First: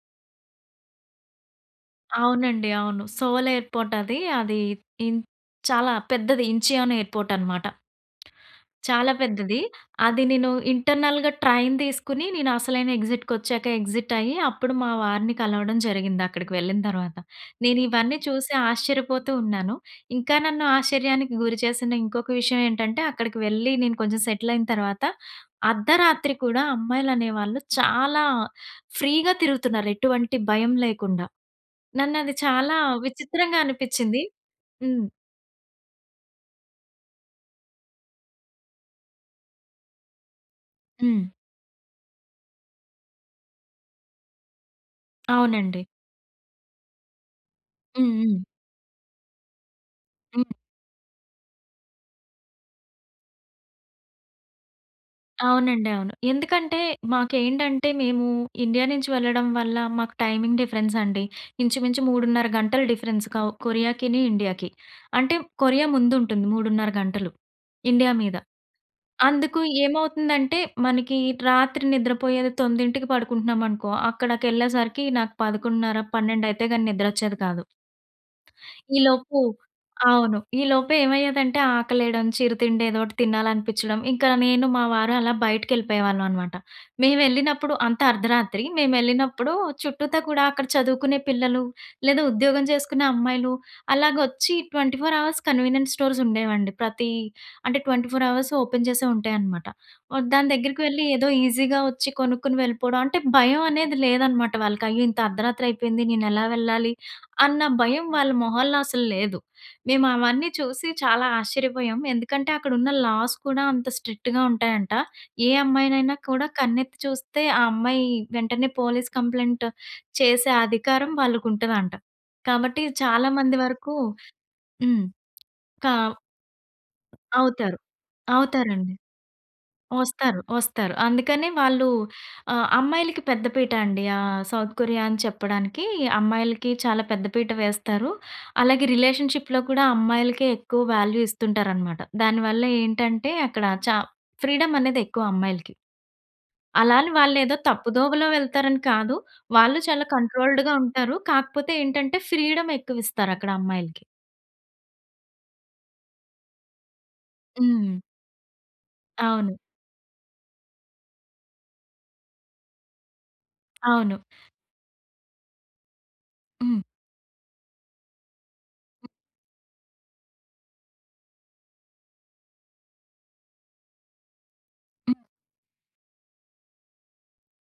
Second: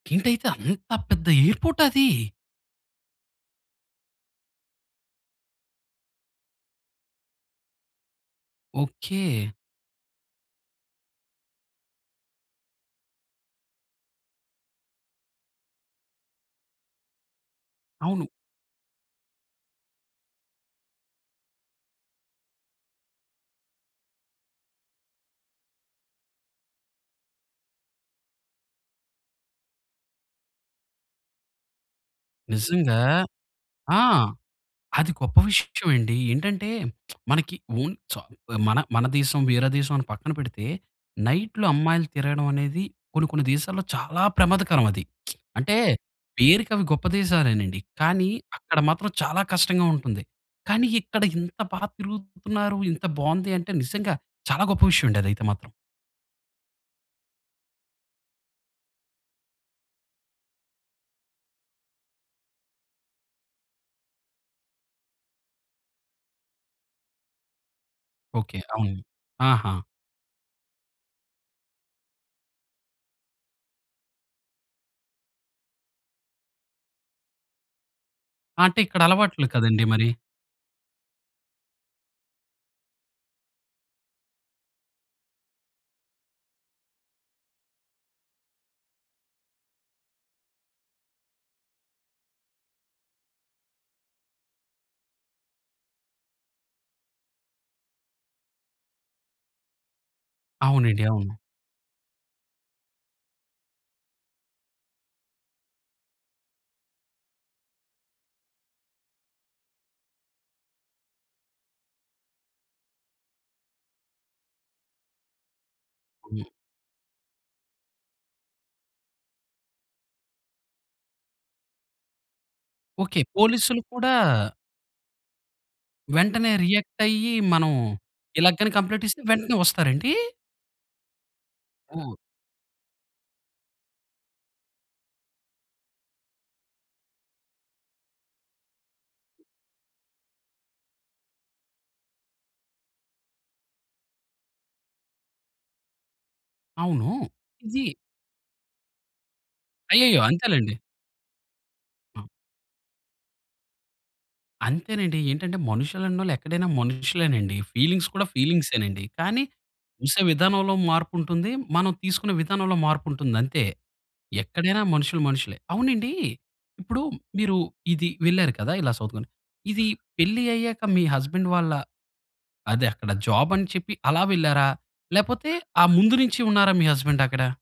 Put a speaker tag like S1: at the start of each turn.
S1: ఏంటైతే అంత పెద్ద ఎయిర్‌పోర్టదీ?
S2: అవునండి. అవును. సోల్ ఎయిర్‌పోర్ట్ అది. అది ఈన్ చాలా పెద్దది. ఇంచియానో ఎయిర్‌పోర్ట్ అనమాట. చాలా
S1: ఓకే.
S2: పెద్దది. అది నేను ఇంటర్నల్‌గా ట్రైన్ తీసుకొని నేను అసలైన ఎక్సిట్‌‌ కొచ్చాకే ఎక్సిట్ అయ్యి, అప్పుడు మా వారిని కలవడం జరిగింది అక్కడికి వెళ్ళిన తర్వాత. నేను ఇవన్నీ
S1: అవును.
S2: చూసి ఆశ్చర్యపోతూ ఉన్నాను. ఇంకా నన్ను ఆశ్చర్యానికి గురి చేసిన ఇంకొక విషయం ఏంటంటే, అక్కడికి వెళ్లి నేను కొంచెం సెటిల్ అయిన తరువాత, అర్ధరాత్రి కూడా అమ్మాయిలు అనేవాళ్ళు చాలా ఫ్రీగా తిరుగుతున్నారు. ఎటువంటి భయం లేకుండా. నన్నది చాలా
S1: నిజంగా.
S2: విచిత్రంగా
S1: ఆ!
S2: అనిపించ్చింది. హ్మ్.
S1: అది గొప్ప విషయం అండి. ఏంటంటే, మనకి ఓన్ స మన, మన దేశం, వేరే దేశం పక్కన పెడితే.
S2: హ్మ్.
S1: నైట్‌లో అమ్మాయిలు తిరగడమనేది కొన్ని, కొన్ని దేశాల్లో చాలా ప్రమాదకరమది. అంటే,
S2: అవునండి.
S1: పేరికి అవి గొప్ప దేశాలేనండి.
S2: హ్మ్.
S1: కానీ,
S2: హ్మ్.
S1: అక్కడ మాత్రం చాలా కష్టంగా ఉంటుంది.
S2: హ్మ్.
S1: కానీ, ఇక్కడ ఇంత బాగా తిరుగుతున్నారు, ఇంత బావుంది అంటే, నిజంగా చాలా గొప్ప విషయమండి అదైతే మాత్రం.
S2: అవునండి. అవును. ఎందుకంటే, మాకేంటంటే మేము ఇండియా నుంచి వెళ్ళడం వల్ల, మాకు టైమింగ్ డిఫరెన్స్ అండి. ఇంచుమించు 3 ½ గంటలు డిఫరెన్స్. కావు కొరియాకిని ఇండియాకి. అంటే కొరియా ముందుంటుంది. 3 ½ గంటలు ఇండియా మీద.
S1: ఓకే. అవును.
S2: అందుకు
S1: ఆహా!
S2: ఏమవుతుందంటే, మనకి రాత్రి నిద్రపోయేది 9కి పడుకుంటున్నాం అనుకో, అక్కడికెళ్ళేసరికి నాకు 11 ½, 12 అయితే గాని నిద్రొచ్చేది కాదు.
S1: అంటే, ఇక్కడ
S2: ఈలోపు
S1: అలవాట్లు కదండీ మరి.
S2: అవును. ఈలోపు ఏమయ్యేదంటే, ఆకలేయడం చిరుతిండేదోటి తినాలనిపించడం. ఇంకా నేను మా వారు అలా బయటికెళ్ళిపోయేవాళ్ళన్నమాట. మేమెళ్ళినప్పుడు అంతా అర్ధరాత్రి. మేమెళ్ళినప్పుడు చుట్టూతా కూడా అక్కడ చదువుకునే పిల్లలు, లేదా ఉద్యోగం చేసుకునే అమ్మాయిలు అలాగొచ్చి 24 అవర్స్ కన్వీనియన్స్ స్టోర్స్ ఉండేవండి. ప్రతి అంటే, 24 అవర్సు ఓపెన్ చేసే ఉంటాయి అన్నమాట. దాని దగ్గరికి
S1: అవునండి.
S2: వెళ్లి ఏదో
S1: అవును.
S2: ఈసీగా వచ్చి కొనుక్కొని వెళ్ళిపోవడం. అంటే భయం అనేది లేదన్నమాట వాళ్ళకి. అయ్యో! ఇంత అర్ధరాత్రి అయిపోయింది నేను ఎలా వెళ్ళాలి, అన్న భయం వాళ్ళ మొహాల్లో అసల్లేదు. మేము అవన్నీ చూసి చాలా ఆశ్చర్యపోయాము. ఎందుకంటే, అక్కడ ఉన్న లాస్ కూడా అంత స్ట్రిక్ట్‌గా ఉంటాయంట. ఏ అమ్మాయినైనా
S1: హ్మ్.
S2: కూడా కన్నెత్తి చూస్తే, ఆ అమ్మాయి వెంటనే పోలీస్ కంప్లెయింట్ చేసే అధికారం వాళ్ళకుంటదంట. కాబట్టి,
S1: ఓకే.
S2: చాలా మంది
S1: పోలీసులు
S2: వరకు
S1: కూడా
S2: హ్మ్. కావ్
S1: వెంటనే రియాక్ట్ అయ్యి, మనం
S2: అవుతారు.
S1: ఇలా కాని
S2: అవుతారండి.
S1: కంప్లీట్ ఇస్తే వెంటనే వస్తారండీ?
S2: ఒస్తారు. ఒస్తారు. అందుకనే వాళ్ళు
S1: ఓహ్!
S2: ఆహ్, అమ్మాయిలకి పెద్ద పీట అండి. ఆహ్, సౌత్ కొరియా అని చెప్పడానికి, అమ్మాయిలకి చాలా పెద్ద పీట వేస్తారు. అలాగే రిలేషన్‌షిప్‌లో కూడా అమ్మాయిలకే ఎక్కువ వాల్యూ ఇస్తుంటారన్నమాట. దాని వల్ల ఏంటంటే, అక్కడ చా ఫ్రీడమనేది ఎక్కువ అమ్మాయిలకి. అలా
S1: అవును.
S2: అని వాళ్ళేదో
S1: ఇది
S2: తప్పుదోవలో వెళ్తారని కాదు. వాళ్ళు చాలా
S1: అయ్యయ్యో!
S2: కంట్రోల్డ్‌గా
S1: అంతేలెండి.
S2: ఉంటారు. కాకపోతే ఏంటంటే,
S1: ఆ!
S2: ఫ్రీడమ్ ఎక్కువిస్తారు అక్కడ అమ్మాయిలకి.
S1: అంతేనండి. ఏంటంటే మనుషులన్నోళ్ళు ఎక్కడైనా మనుషులేనండి.
S2: హ్మ్.
S1: ఫీలింగ్స్ కూడా ఫీలింగ్సేనండి. కానీ,
S2: అవును.
S1: చూసే విధానంలో మార్పుంటుంది, మనం తీసుకున్న విధానంలో మార్పుంటుంది అంతే.
S2: అవును.
S1: ఎక్కడైనా మనుషులు మనుషులే. అవునండీ
S2: హ్మ్.
S1: ఇప్పుడు మీరు ఇది వెళ్లారు కదా! ఇలా
S2: హ్మ్.
S1: సౌత్‌కొరియా. ఇది పెళ్లి అయ్యాక మీ హస్బండ్ వాళ్ళ, అదే అక్కడ జాబ్ అని చెప్పి అలా వెళ్లారా?
S2: హ్మ్.
S1: లేపోతే, ఆ ముందు నుంచి ఉన్నారా మీ హస్బండ్ అక్కడ?